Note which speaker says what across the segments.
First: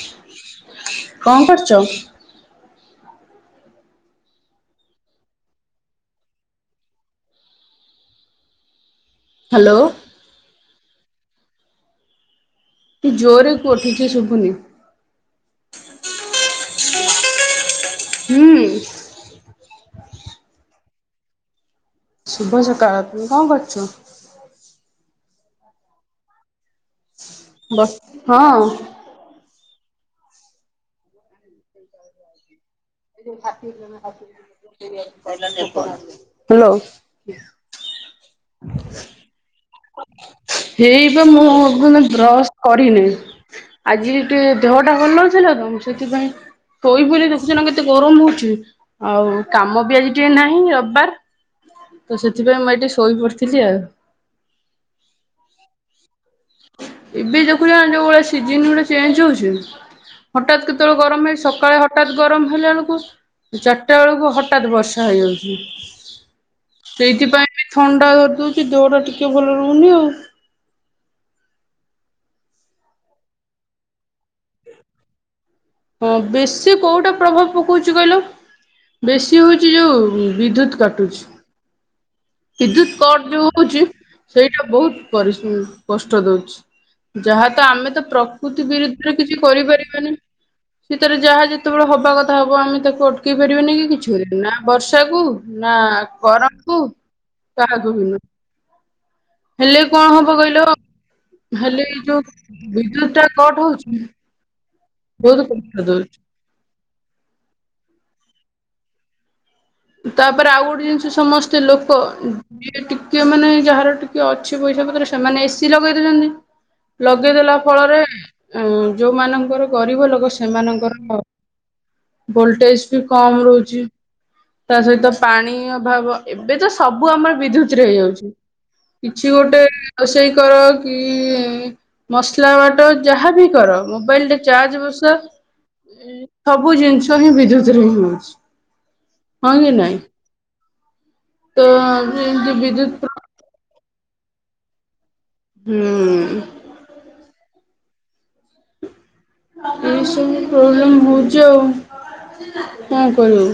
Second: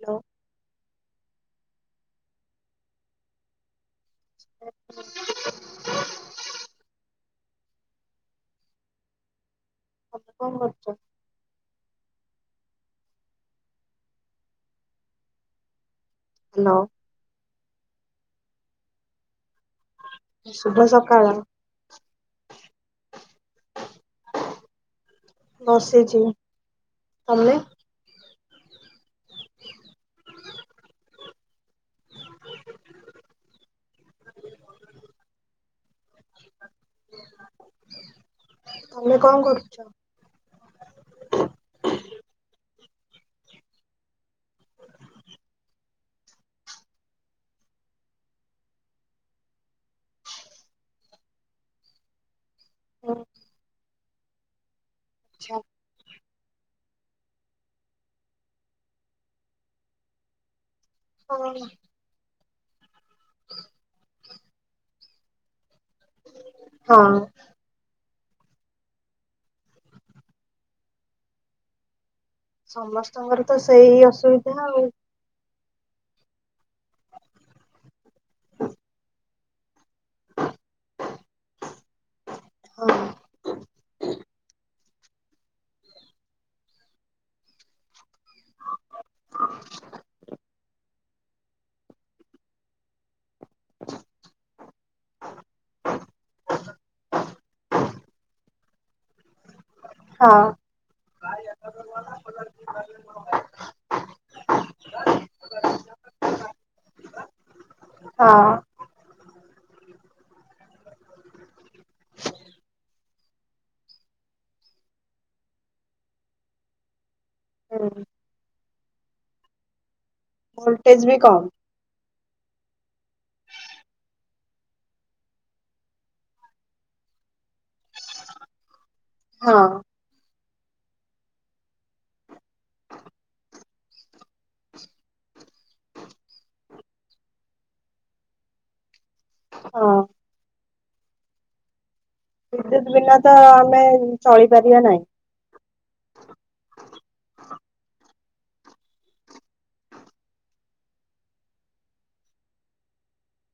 Speaker 1: Hello
Speaker 2: କଣ କରଚ?
Speaker 1: [unintelligible]
Speaker 2: Hello.
Speaker 1: ତମେ କଣ କରୁଚ?
Speaker 2: ଟି ଜୋରରେ ଠିକସେ ଶୁବୁନି।
Speaker 1: ହାଲୋ।
Speaker 2: ହୁଁ।
Speaker 1: ଶୁଭ ସକାଳ।
Speaker 2: ଶୁଭସକାଳ ତୁମେ କଣ କରୁଛୁ।
Speaker 1: ବସିଚି ତମେ?
Speaker 2: ହଁ। [unintelligible] [unintelligible] କହିଲା ନିଅ। ହ୍ୟାଲୋ।
Speaker 1: ତମେ କଣ କରୁଚ?
Speaker 2: ହେଇ ବା ମୁଁ ମାନେ ବ୍ରଶ କରିନି। ଆଜି ଟିକେ ଦେହ ଟା ଭଲ ନଥିଲା ତ ମୁଁ ସେଥିପାଇଁ। ସୋଇପଇଲି ଦେଖୁଚୁ ନା କେତେ ଗରମ ହଉଛି। ଆଉ କାମ ବି ଆଜି ଟିକେ ନାହିଁ ରବିବାର ତ ସେଥିପାଇଁ ମୁଁ ଏଠି ଶୋଇ ପଡ଼ିଥିଲି ଆଉ।
Speaker 1: ଆଛା।
Speaker 2: ଏବେ ଦେଖୁଛ ଯୋଉ ଭଳିଆ ସିଜନ ଗୁଡା ଚେଞ୍ଜ ହଉଛି। ହଠାତ କେତେବେଳେ ଗରମ ହେଇ
Speaker 1: ହଁ
Speaker 2: ସକାଳେ ହଠାତ ଗରମ ହେଲା ବେଳକୁ ଚାରିଟା ବେଳକୁ ହ ହଠତ ବର୍ଷା ହେଇଯାଉଛି ତ
Speaker 1: ହଁ
Speaker 2: ଏଇଥିପାଇଁ ବି ଥଣ୍ଡା ଧଦଉଛି ଦୋଡ ଟିକେ ଟିକେ ଭଲ ରହୁନୀ ଆଉ।
Speaker 1: ସମସ୍ତଙ୍କର ତ ସେଇ ଅସୁବିଧା ଆଉ।
Speaker 2: ହଁ ବେଶୀ କୋଉଟା ପ୍ରଭାବ ପକଉଛି କହିଲ। ବେଶୀ ହଉଛି ଯୋଉ ବିଦ୍ୟୁତ କାଟୁଛି। ବିଦ୍ୟୁତ
Speaker 1: ହଁ
Speaker 2: କଟ ଯୋଉ ହଉଛି ସେଇଟା ବହୁତ କଷ୍ଟ ଦଉଛି। ଯାହା ତ ଆମେ ତ ପ୍ରକୃତି ବିରୁଦ୍ଧରେ କିଛି କରିପାରିବାନି। ସେ ତାର ଯାହା ଯେତେବେଳେ ହବା କଥା ହବ ଆମେ ତାକୁ ଅଟକେଇ ପାରିବାନି କି କିଛି ନା ବର୍ଷାକୁ ନା ଗରମ କୁ। କହାକୁ ଭିନ୍ନ। ହେଲେ କଣ ହବ
Speaker 1: ହଁ
Speaker 2: କହିଲ ହେଲେ ଏଇ ଯୋଉ ବିଦ୍ୟୁତ ଟା କଟ ହଉଛି। ବହୁତ କଷ୍ଟ ଦଉଚି।
Speaker 1: ହଁ।
Speaker 2: ତାପରେ ଆଉ ଗୋଟେ ଜିନିଷ ସମସ୍ତେ ଲୋକ। ଏଇଟା ଟିକେ ମାନେ ଯାହାର ଟିକେ ଅଛି ପଇସା ପତ୍ର ସେମାନେ ଏସିି ଲଗେଇ ଦଉଛନ୍ତି। ଲଗେଇଦେଲା ଫଳରେ
Speaker 1: ହୁଁ।
Speaker 2: ଯୋଉମାନଙ୍କର ଗରିବ ଲୋକ
Speaker 1: ଭୋଲଟେଜ ବି
Speaker 2: ସେମାନଙ୍କର
Speaker 1: କମ୍
Speaker 2: ଭୋଲଟେଜ ବି କମ ରହୁଛି। ତା ସହିତ ପାଣି ଅଭାବ ଏବେ ତ ସବୁ ଆମର ବିଦ୍ୟୁତ ରେ ହେଇଯାଉଛି। କିଛି
Speaker 1: ହଁ
Speaker 2: ଗୋଟେ ରୋଷେଇ କର କି ମସଲା ବାଟ ଯାହାବି କର ମୋବାଇଲ ଚାର୍ଜ ବଷାଅ ସବୁ ଜିନିଷ ହିଁ ବିଦ୍ୟୁତ ରେ ହେଇଯାଉଛି। ହଁଙ୍କି
Speaker 1: ହଁ
Speaker 2: ନାଇଁ ତ ଯେମିତି ବିଦୁ
Speaker 1: ବିଦ୍ୟୁତ ବିନା ତ ଆମେ ଚଳିପାରିବା ନାହିଁ।
Speaker 2: ହୁଁ। ହୁଁ। ଏସବୁ ପ୍ରୋବ୍ଲେମ ହଉଛି ଆଉ କଣ କରିବ।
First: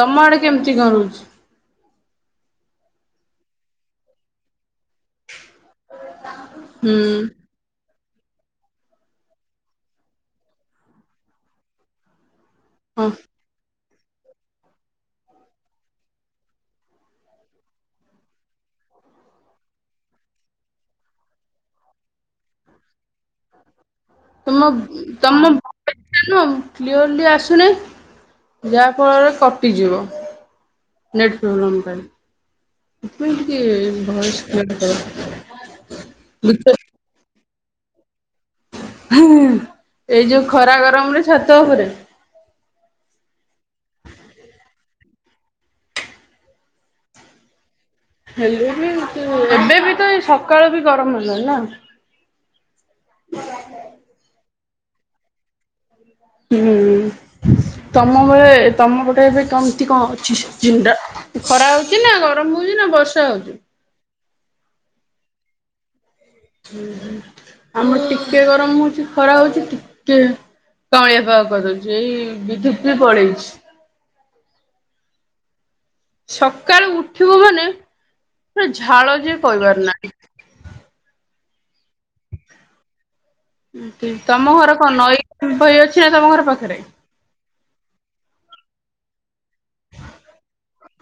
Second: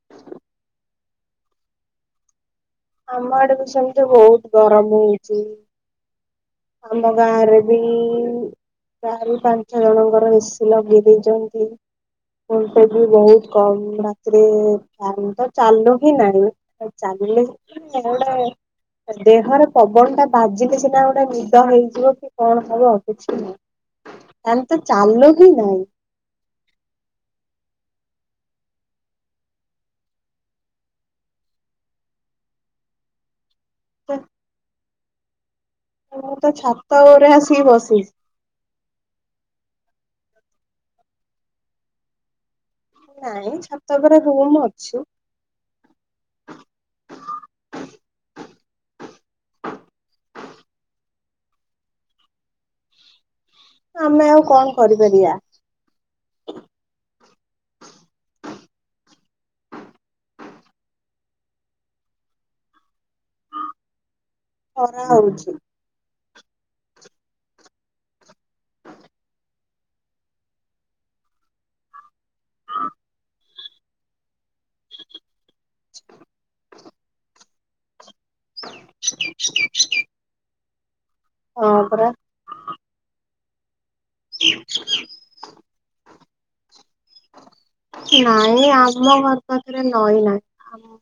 Speaker 2: ତମ ଆଡେ କେମିତି କଣ ରହୁଛି।
Speaker 1: ଆମ ଆଡେ ବି ସେମିତି ବହୁତ ଗରମ ହଉଚି।
Speaker 2: [unintelligible]
Speaker 1: ଆମ ଗାଁରେ ବି ଚାରି ପାଞ୍ଚ ଜଣଙ୍କର ଏ ସିି ଲଗେଇ ଦେଇଚନ୍ତି। ଭୋଲଟେଜ୍ ବି
Speaker 2: ହଁ
Speaker 1: ବହୁତ୍ କମ୍ ରାତିରେ ଫ୍ୟାନ୍ ତ ଚାଲୁ ହିଁ ନାହିଁ ତି ଚାଲେ କିନୁ ଗୋଟେ ଦେହରେ ପବନଟା ବାଜିଲେ ସିନା ଗୋଟେ ନି ଦ ହେଇଯିବ କି କଣ ହବ କିଛି ନାହିଁ। ଫ୍ୟାନ୍ ତ ଚାଲୁ ହିଁ ନାହିଁ।
Speaker 2: ସାନୁ କ୍ଲିଅରଲି ଆସୁନେଇ ଯାହା ଫଳରେ କଟିଯିବ। ନେଟ ପ୍ରୋବ୍ଲେମ ପାଇଁ ଏଥିପାଇଁ ଟିକେ ସେକ୍ସ୍ କ୍ଲିଅର୍ କର।
Speaker 1: ମୁଁ ତ
Speaker 2: ବୁଝ
Speaker 1: ଛାତ ଓପରେ ଆସିକି ବସିଚି।
Speaker 2: ଏଇ ଯୋଉ ଖରା ଗରମରେ ଛାତ ଓପରେ?
Speaker 1: ନାଇଁ ଛାତ ଓପରେ ରୁମ୍ ଅଛି।
Speaker 2: ହେଲେ ବି ଏତେ ଏବେ ବି ତ ଏଇ ସକାଳୁ ବି ଗରମ ହେଲାଣି ନାଁ।
Speaker 1: ଆମେ ଆଉ କଣ କରିପାରିଆ?
Speaker 2: ହୁଁ। ତମ ଘରେ ତମ ପଟେ ଏବେ କେମତି କଁ ଅଛି ସିଜିନ୍ ଟା? ଖରା ହଉଚି ନା ଗରମ ହୋଉଚି ନା ବର୍ଷା ହଉଚି?
Speaker 1: ଖରା ହଉଚି।
Speaker 2: ହୁଁ ହୁଁ ଆମର ଟିକେ ଗରମ ହୋଉଚି ଖରା ହୋଉଚି ଟିକେ କାଉଁଳିଆ ପାଗ କରିଦଉଚି ଏଇ ବିଦ୍ୟୁତ୍ ବି ପଲେଇଚି। ସକାଳୁ ଉଠିବୁ ମାନେ ହେ ଝାଳ ଯେ କଇବାର ନାଇଁ।
Speaker 1: ହଁ ପରା।
Speaker 2: ଉଁ କି ତମ ଘର କଣ ନଈ ଫଇ ଅଛି ନା ତମ ଘର ପାଖରେ?
Speaker 1: ନାଇଁ ଆମ ଘର ପାଖରେ ନଈ ନାହିଁ ଆମ୍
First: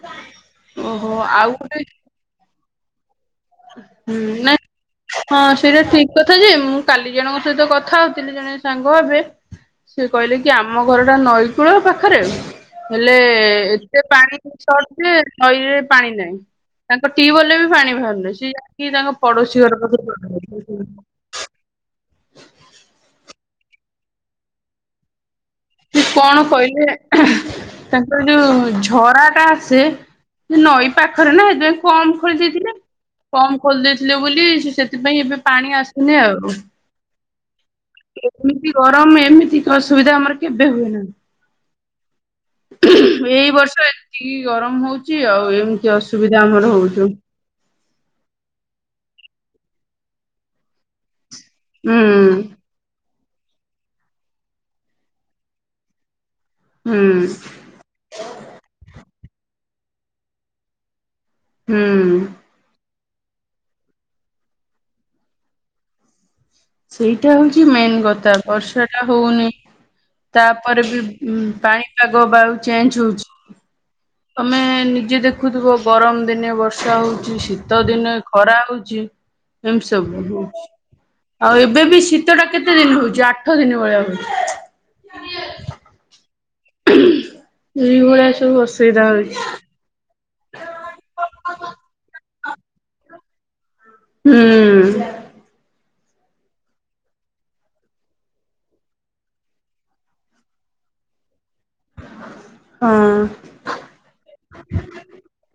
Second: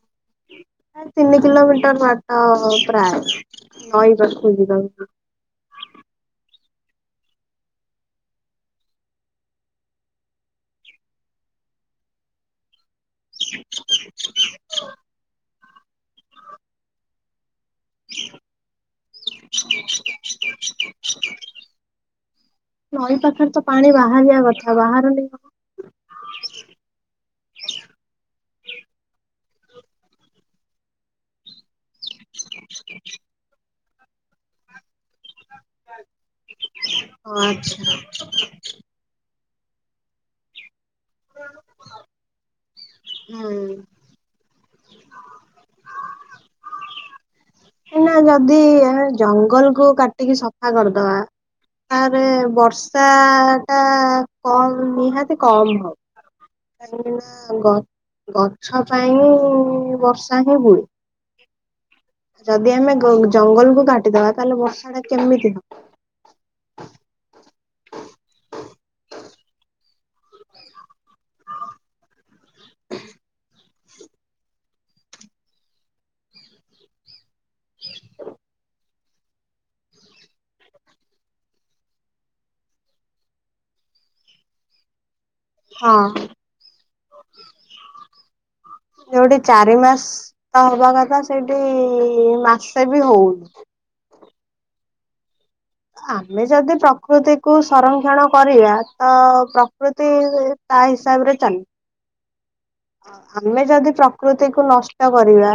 Speaker 1: ହେ
Speaker 2: ଓହୋ
Speaker 1: ତିନି
Speaker 2: ଆଉ ଗୋଟେ
Speaker 1: କିଲୋମିଟର୍ ବା ତ ପ୍ରାୟ ନଈ
Speaker 2: ହୁଁ
Speaker 1: ପାଖକୁ
Speaker 2: ନାଁ
Speaker 1: ଯିବାକୁ
Speaker 2: ହଁ ସେଇଟା ଠିକ୍ କଥା ଯେ ମୁଁ କାଲି ଜଣଙ୍କ ସହିତ କଥା ହଉଥୁଲି ଜଣେ ସାଙ୍ଗ ହେବେ ସିଏ କହିଲେ କି ଆମ ଘରଟା ନଈକୂଳ ପାଖରେ। ହେଲେ ଏତେ ପାଣି ଛଟ୍ ନଈରେ ପାଣି ନାଇଁ ତାଙ୍କ ଟ୍ୟୁବଲରେ ବି ପାଣି ଭାରୁନେଇ। କି ଆକି ତାଙ୍କ ପଡ଼ୋଶୀ ଘର ପାଖୁରୁ ପାଣି ନୋଉଚନ୍ତି‌।
Speaker 1: ନଈ ପାଖରେ ତ ପାଣି ବାହାରିବା କଥା ବାହାରୁନେଇ କଣ?
Speaker 2: ସିଏ କଣ କହିଲେ ତାଙ୍କର ଯୋଉ ଝରାଟା ଆସେ ଯେ ନଈ ପାଖରେ ନାଁ ହେଦେ କମ୍ ଖୋଳି ଦେଇଥିଲେ କମ୍ ଖୋଲି ଦେଇଥିଲେ ବୋଲି ସିଏ ସେଥିପାଇଁ ଏବେ ପାଣି ଆସୁନି ଆଉ।
Speaker 1: ଆଚ୍ଛା
Speaker 2: ଏମିତି ଗରମ ଏମିତି ଅସୁବିଧା ଆମର କେବେ ହୁଏନା।
Speaker 1: ସୁନା ମୁଠେ ପଲାଅ।
Speaker 2: ଏଇ ବର୍ଷ ଏତିକି ଗରମ ହଉଚି ଆଉ ଏମିତି ଅସୁବିଧା ଆମର ହଉଚୁ।
Speaker 1: ଏନା ଯଦି ଜଙ୍ଗଲକୁ କାଟିକି ସଫା କରିଦବା
Speaker 2: ହୁଁ
Speaker 1: ଆରେ ବର୍ଷାଟା କମ୍ ନିହାତି କମ୍ ହ
Speaker 2: ହୁଁ
Speaker 1: କାହିଁକି ନା ଗ ଗଛ ପାଇଁ ବର୍ଷା ହିଁ ହୁଏ।
Speaker 2: ହୁଁ।
Speaker 1: ଯଦି ଆମେ ଗୋ ଜଙ୍ଗଲକୁୁ କାଟିଦବା ତାଲେ ବର୍ଷାଟା କେମିତି ହ
Speaker 2: ସେଇଟା ହଉଛି ମେନ୍ କଥା ବର୍ଷା ଟା ହଉନି। ତାପରେ ବି ପାଣିପାଗ ବାୟୁ ଚେଞ୍ଜ ହଉଛି। ତମେ ନିଜେ ଦେଖୁଥିବ ଗରମ ଦିନେ ବର୍ଷା ହଉଛିି ଶୀତ ଦିନେ ଖରା ହଉଛି। ଏମ ସବୁ। ଆଉ ଏବେ ବି ଶୀତ ଟା କେତେ ଦିନ ହଉଛି ଆଠ ଦିନ ଭଳିଆ ହଉଛି।
Speaker 1: ହଁ।
Speaker 2: ହୁଁ ସେଇଭଳିଆ ସବୁ ଅସୁ
Speaker 1: ଯୋଉଠି ଚାରି ମାସ ଶୀତ ହବା କଥା ସେଇଠି ମାସେ ବି ହଉନି।
Speaker 2: ହୁଁ।
Speaker 1: ଆମେ ଯଦି ପ୍ରକୃତିକୁୁ ସଂରକ୍ଷଣ କରିବା ତ ପ୍ରକୃତି ତା ହିସାବ ରେ ଚାଲେ।
Speaker 2: [unintelligible]
Speaker 1: ଆମେ ଯଦି ପ୍ର ପ୍ରକୃତିକୁ ନଷ୍ଟ କରିବା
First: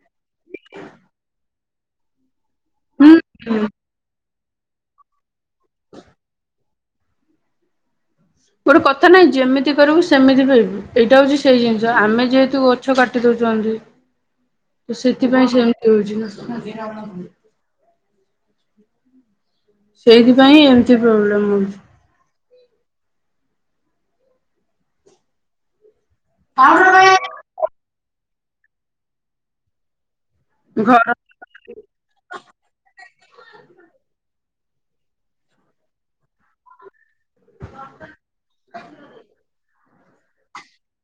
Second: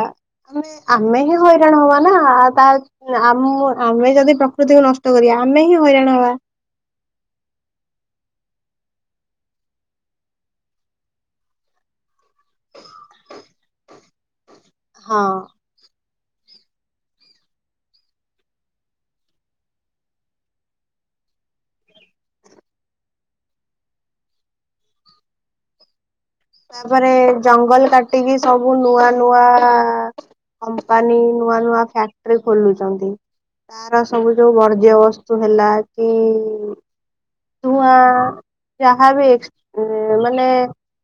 Speaker 1: ଆମେ ଆମେ ହିଁ ହଇରାଣ ହବା ନା। ତା
Speaker 2: ହୁଁ
Speaker 1: ଆମ ଆମେ ଯଦି ପ୍ରକୃତିକୁ ନଷ୍ଟ କରିବା ଆମେ ହିଁ ହଇରାଣ ହବା।
Speaker 2: ଗୋଟେ କଥା ନାହିଁ ଯେମିତି କରିବୁ ସେମିତି ପାଇବୁ। ଏଇଟା ହଉଛି ସେଇ ଜିନିଷ ଆମେ ଯେହେତୁ ଗଛ କାଟି ଦଉଚନ୍ତି।
Speaker 1: [inaudible]
Speaker 2: ତ
Speaker 1: ହଁ
Speaker 2: ସେଥି ପାଇଁ ସେମିତି ହଉଚି। ସେଇଥିପାଇଁ ଏମିତି ପ୍ରୋବ୍ଲେମ ହୁଏ। ହଁ।
Speaker 1: ତାପରେ ଜଙ୍ଗଲ କାଟିକି ସବୁ ନୂଆ ନୂଆ ଆ ଆ
Speaker 2: ଘର
Speaker 1: କମ୍ପାନୀ। ନୂଆ ନୂଆ ଫ୍ୟାକ୍ଟ୍ରି ଖୋଲୁଚନ୍ତି। ତାର ସବୁ ଯୋଉ ବର୍ଜ୍ୟ ବସ୍ତୁ ହେଲା କି ଧୂଆଁ ଯାହା ବି ଏ୍ସ ମାନେ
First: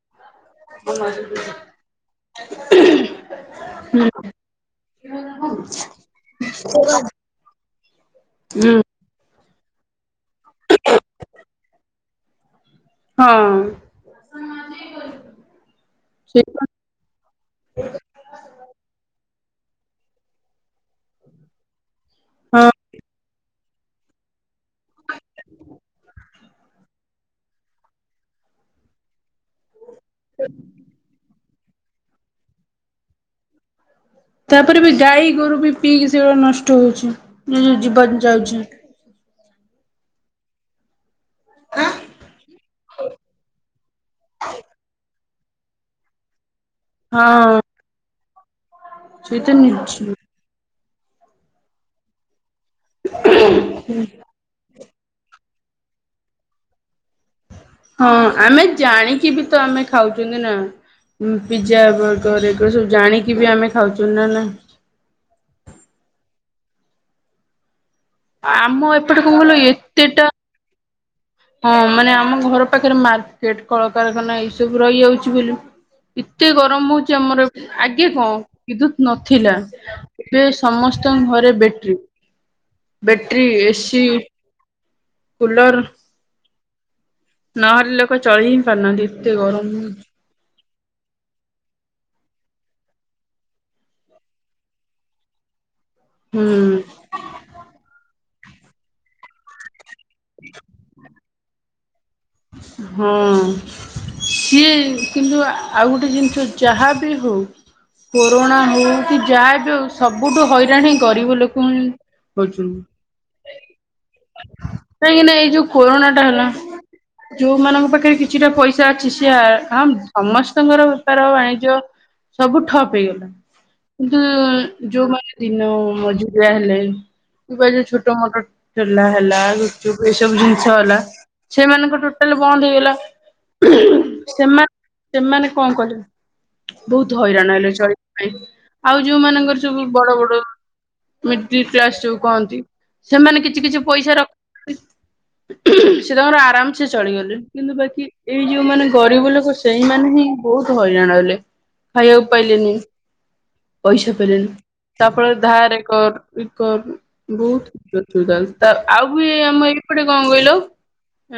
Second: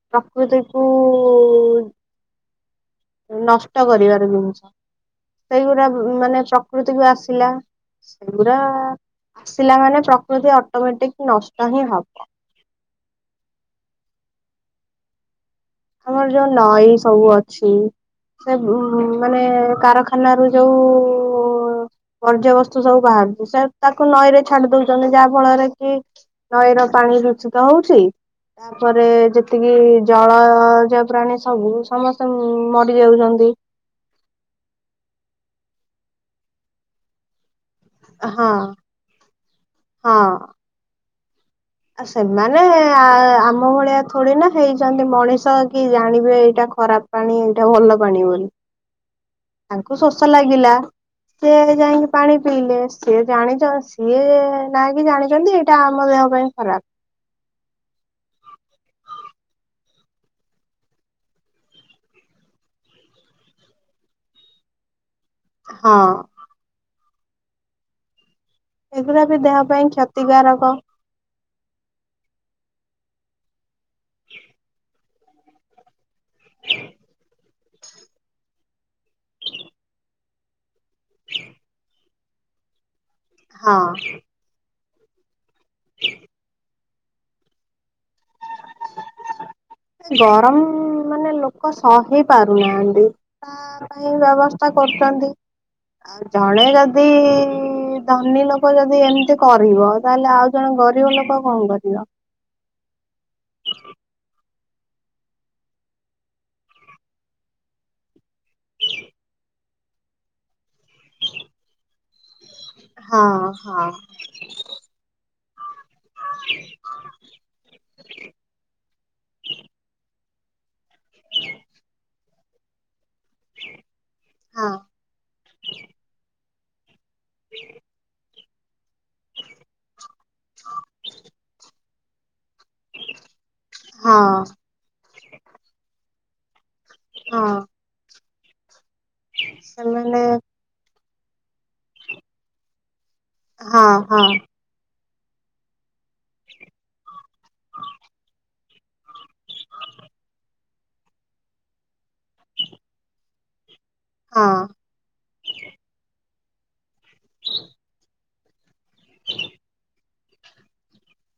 Speaker 1: ପ୍ରକୃତିକୁ ଉ -ଊ -ଉ
Speaker 2: [unintelligible]
Speaker 1: ନଷ୍ଟ କରିବାର ନୁହେଁ। ସେଇଗୁରା ମାନେ ପ୍ରକୃତିକୁ ଆସିଲା ସେଇ ଗୁଡା ଆ
Speaker 2: ହୁଁ
Speaker 1: ଆ ଆସିଲା ମାନେ ପ୍ରକୃତି ଅଟୋମେଟିକ ନଷ୍ଟ ହିଁ ହବ।
Speaker 2: ହଁ।
Speaker 1: ଆମର ଯୋଉ
Speaker 2: ସେଇପା
Speaker 1: ନଈ ସବୁ ଅଛି। ସେ ଉଁ ମାନେ କାରଖାନରୁ ଯୋଉ ଉ-ଉ-ଉ
Speaker 2: ହଁ
Speaker 1: ବର୍ଜବସ୍ତୁ ସବୁ ବାହାରୁଚି ସେ ତାକୁ ନଈ ରେ ଛାଡି ଦଉଚନ୍ତି ଯାହା ଫଳରେ କି ନଈ ର ପାଣି ଦୂଷିତ ହଉଚି। ତାପରେ ଯେ ଏତିକି ଜଳଜ ପ୍ରାଣୀ ସବୁ ସମସ୍ତେ ମରି ଯାଉଛନ୍ତି।
Speaker 2: ତାପରେ ବି ଗାଈ ଗୋରୁ ବି ପିଇକି ସେଇଗୁଳା ନଷ୍ଟ ହଉଛି ନି ଜୀବନ
Speaker 1: ହଁ
Speaker 2: ଯାଉଚି।
Speaker 1: ହଁ।
Speaker 2: ଆଁ
Speaker 1: ସେମାନେ ଆ ଆମ ଭଳିଆ ଥୋଡି ନା ହେଇଚନ୍ତି ମଣିଷ କି ଜାଣିବେ ଏଇଟା କ ଖରାପ ପାଣି
Speaker 2: ହଁ
Speaker 1: ଏଇଟା ଭଲ ପାଣି ବୋଲି।
Speaker 2: ସେଇତ ନିଜ
Speaker 1: ତାଙ୍କୁ ଶୋଷ ଲାଗିଲା ସେ ଯାଇଁକି ପାଣି ପିଇଲେ। ସିଏ ଜାଣିଚ ସିଏ ନା କି ଜାଣିଛନ୍ତି ଏଇଟା ଆମ ଦେହ ପାଇଁ ଖରାପ।
Speaker 2: ହଁ ଆମେ ଜାଣିକି ବି ତ ଆମେ ଖାଉଚୁନ୍ତି ନା। ପିଜା ବର୍ଗର ଏଗୁଡା ସବୁ ଜାଣିକି ବି ଆମେ ଖାଉଛୁ ନା ନାଇ।
Speaker 1: ହଁ।
Speaker 2: ଆମ ଏପଟେ କଣ କହିଲୁ ଏତେଟା
Speaker 1: କାରକ।
Speaker 2: ହଁ ମାନେ ଆମ ଘର ପାଖରେ ମାର୍କେଟ, କଳକରଖାନା ଏଇ ସବୁ ରହିଯାଉଚି ବୋଲି ଏତେ ଗରମ ହଉଛି ଆମର ଆଗେ କଣ ବିଦ୍ୟୁତ ନଥିଲା। ଏବେ ସମସ୍ତଙ୍କ ଘରେ ବେଟ୍ରି, ବେଟ୍ରି,
Speaker 1: ହଁ
Speaker 2: ଏସି କୁଲର, ନହେଲେ ଲୋକ ଚଳି ହିଁ ପାରୁନାହାନ୍ତି। ଏତେ ଗରମ ହଉଚି।
Speaker 1: ଗରମ ମାନେ ଲୋକ ସହି ପାରୁନାହାନ୍ତି। ଆ ପାଇଁ ବ୍ୟବସ୍ଥା କରୁଛନ୍ତି। ଆଉ
Speaker 2: ହୁଁ
Speaker 1: ଜଣେ ଯଦି ଦ ଧନୀ ଲୋକ ଯଦି ଏମିତି କରିବ ତାହେଲେ ଆଉ ଜଣେ ଗରିବ ଲୋକ କଣ କରିବ।
Speaker 2: ହଁ। ସିଏ କିନ୍ତୁ ଆଉ ଗୋଟେ ଜିନିଷ ଯାହା ବି ହଉ କୋରୋନା ହଉ କି ଯାହା ବି ହଉ, ସବୁଠୁ ହଇରାଣ ଗରିବ ଲୋକ ହିଁ
Speaker 1: ହଁ, ହଁ।
Speaker 2: କାହିଁକିନା ଏଇ ଯୋଉ କୋରୋନା ଟା ହେଲା ଯୋଉମାନଙ୍କ ପାଖରେ କିଛିଟା ପଇସା ଅଛି ସି ଆ ହଁ ସମସ୍ତଙ୍କର ବେପାର ବାଣିଜ୍ୟ ସବୁ ଠପ୍ ହେଇଗଲା।
Speaker 1: ହଁ
Speaker 2: କିନ୍ତୁ ଯୋଉଁମାନେ ଦିନ ମଜୁରିଆ ହେଲେ କିବା ଯୋଉ ଛୋଟ ମୋଟ ଚୁଲା ହେଲା, ଗୁପଚୁପ ହେଲା, ଏ ସବୁ ଜିନିଷ ହେଲା।
Speaker 1: [inaudible]
Speaker 2: ସେମାନଙ୍କ ଟୋଟାଲି ବନ୍ଦ ହେଇଗଲା।
Speaker 1: ହଁ
Speaker 2: ସେମା ସେମାନେ କଣ କଲେ ବହୁତ
Speaker 1: ହଁ
Speaker 2: ହଇରାଣ ହେଲେ ଚଳିବା ପାଇଁ। ଆଉ ଯୋଉମାନାନଙ୍କର ସବୁ ବଡ
Speaker 1: ସେମାନେ
Speaker 2: ବଡ ମିଡ କ୍ଲାସ ଯୋଉ କହନ୍ତି। ସେମାନେ କିଛି କିଛି ପଇସା ର ହଁ, ଉୁଁ। ସେ ତାଙ୍କର ଆରାମ ସେ ଚଳିଗଲେ। କିନ୍ତୁ ବାକି ଏଇ ଯୋଉମାନେ ଗରିବ ଲୋକ ସେଇମାନେ ହିଁ ବହୁତ ହଇରାଣ ହେଲେ। ଖାଇବାକୁ ପାଇଲେନି ପଇସା
Speaker 1: ହଁ
Speaker 2: ପାଇଲେନି। ତାହା ଫଳରେ ଧାରର କର, କର ବହୁତ ଅସୁବିଧା ହଉଚି। ଆଉ ବି ଆମ ଏପଟେ କଣ କହିଲ?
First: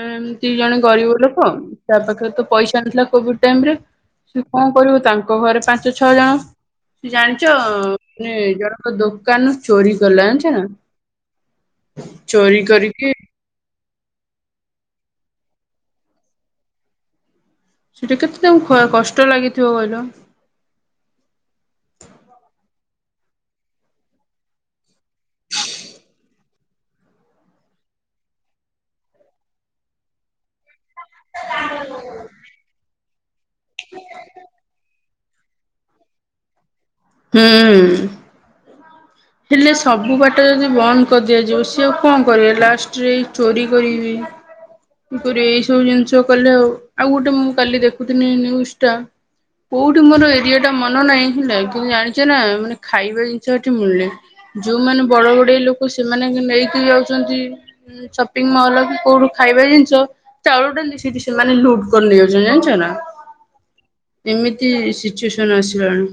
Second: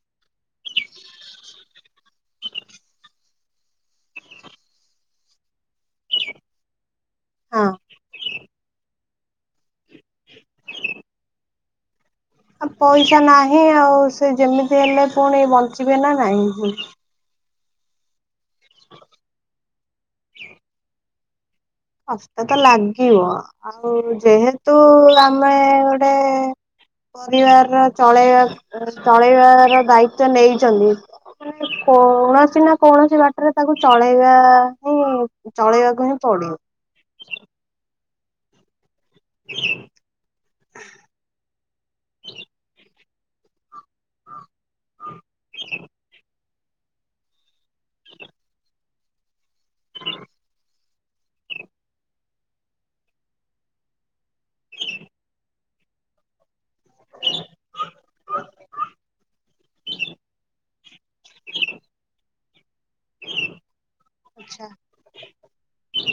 Speaker 2: ଏମତି ଜଣେ ଗରିବ ଲୋକ ତା ପାଖରେ ତ ପଇସା ନଥିଲା କୋଭିଡ ଟାଇମରେ ସେ କଣ କରିବ ତାଙ୍କ ଘରେ ପାଞ୍ଚ ଛଅ ଜଣ ତ ଜାଣିଛ
Speaker 1: ହଁ
Speaker 2: ମାନେ ଜଣକ ଦୋକାନ ଚୋରି କଲା। ଜାଣିଚ?
Speaker 1: ପଇସା ନାହିଁ। ଆଉ ସେ ଯେମିତି ହେଲେ ପୁଣି ବଞ୍ଚିବେ ନା ନାହିଁ।
Speaker 2: ସେଇଟା କେତେ ତାଙ୍କୁ କଷ୍ଟ ଲାଗିଥିବ କହିଲ?
Speaker 1: ହଁ। ହସତ ଲାଗିବ ଆଉ ଯେହେତୁ ଆମେ ଗୋଟେ ପରିବାର ର ଚଳେଇବା ଚଳେଇବାର ଦାୟିତ୍ଵ ନେଇଛନ୍ତି। କୌଣସି ନା କୌଣସି ବାଟରେ ତାକୁ ଚଳେଇବା ହିଁ ଚଳେଇବାକୁ ହିଁ ପଡିବ।
Speaker 2: ହୁଁ। ହେଲେ ସବୁ ବାଟ ଯଦି ବନ୍ଦ କରିଦିଆଯିବ ସିଏ ଆଉ କଣ କରିବେ ଲାଷ୍ଟ ଜେଲ୍ ଚୋରି କରିବି, କିପରି ଏଇ ସବୁ ଜିନିଷ କଲେ ଆଉ। ଆଉ ଗୋଟେ ମୁଁ କାଲି ଦେଖୁିନି ନିନ୍ୟୁଜ ଟା, କୋଉଠି ମୋର ଏରିଆ ଟା ମନ ନାହିଁ ହେଲା କିନ୍ତୁ ଜାଣିଛ, ନା ମାନେ ଖାଇବା ଜିନିଷ ଏଠି ମନି। ଯୋଉମାନୋନ ବଡ ବଡେଇ ଲୋକ ସେମାନେ ନେଇକି ଯାଉଛନ୍ତି। ସପିଂ ମଲ୍ କୋଉଠୁ ଖାଇବା ଜିନିଷ ଚାଉଳ ଟା ସେ ମାନେ ଲୁଟ୍ କରି ନେଇଯାଉଛନ୍ତି ଜାଣିଛ ନା
Speaker 1: ଆଚ୍ଛା
Speaker 2: ଏମିତି ସିଚୁଏସନ ଆସିଲାଣି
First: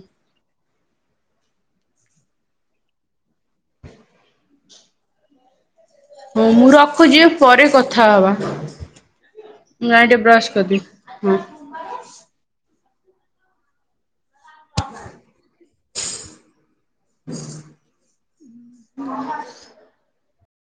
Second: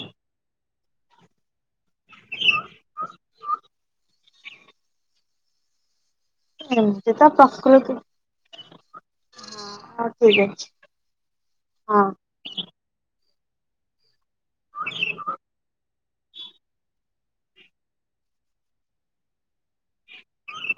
Speaker 1: ହ
Speaker 2: ହଁ ମୁଁ
Speaker 1: ଏମିତି
Speaker 2: ରଖୁଛି
Speaker 1: ତ
Speaker 2: ପରେ
Speaker 1: ପ୍ରକୃତି
Speaker 2: କଥା ହବା। ନା
Speaker 1: ହଉ
Speaker 2: ଏ ଟେ
Speaker 1: ଠିକ
Speaker 2: ବ୍ରଶ
Speaker 1: ଅଛି
Speaker 2: କରିଦିଏ ହଁ।
Speaker 1: ହଁ
Speaker 2: ହ [unintelligible]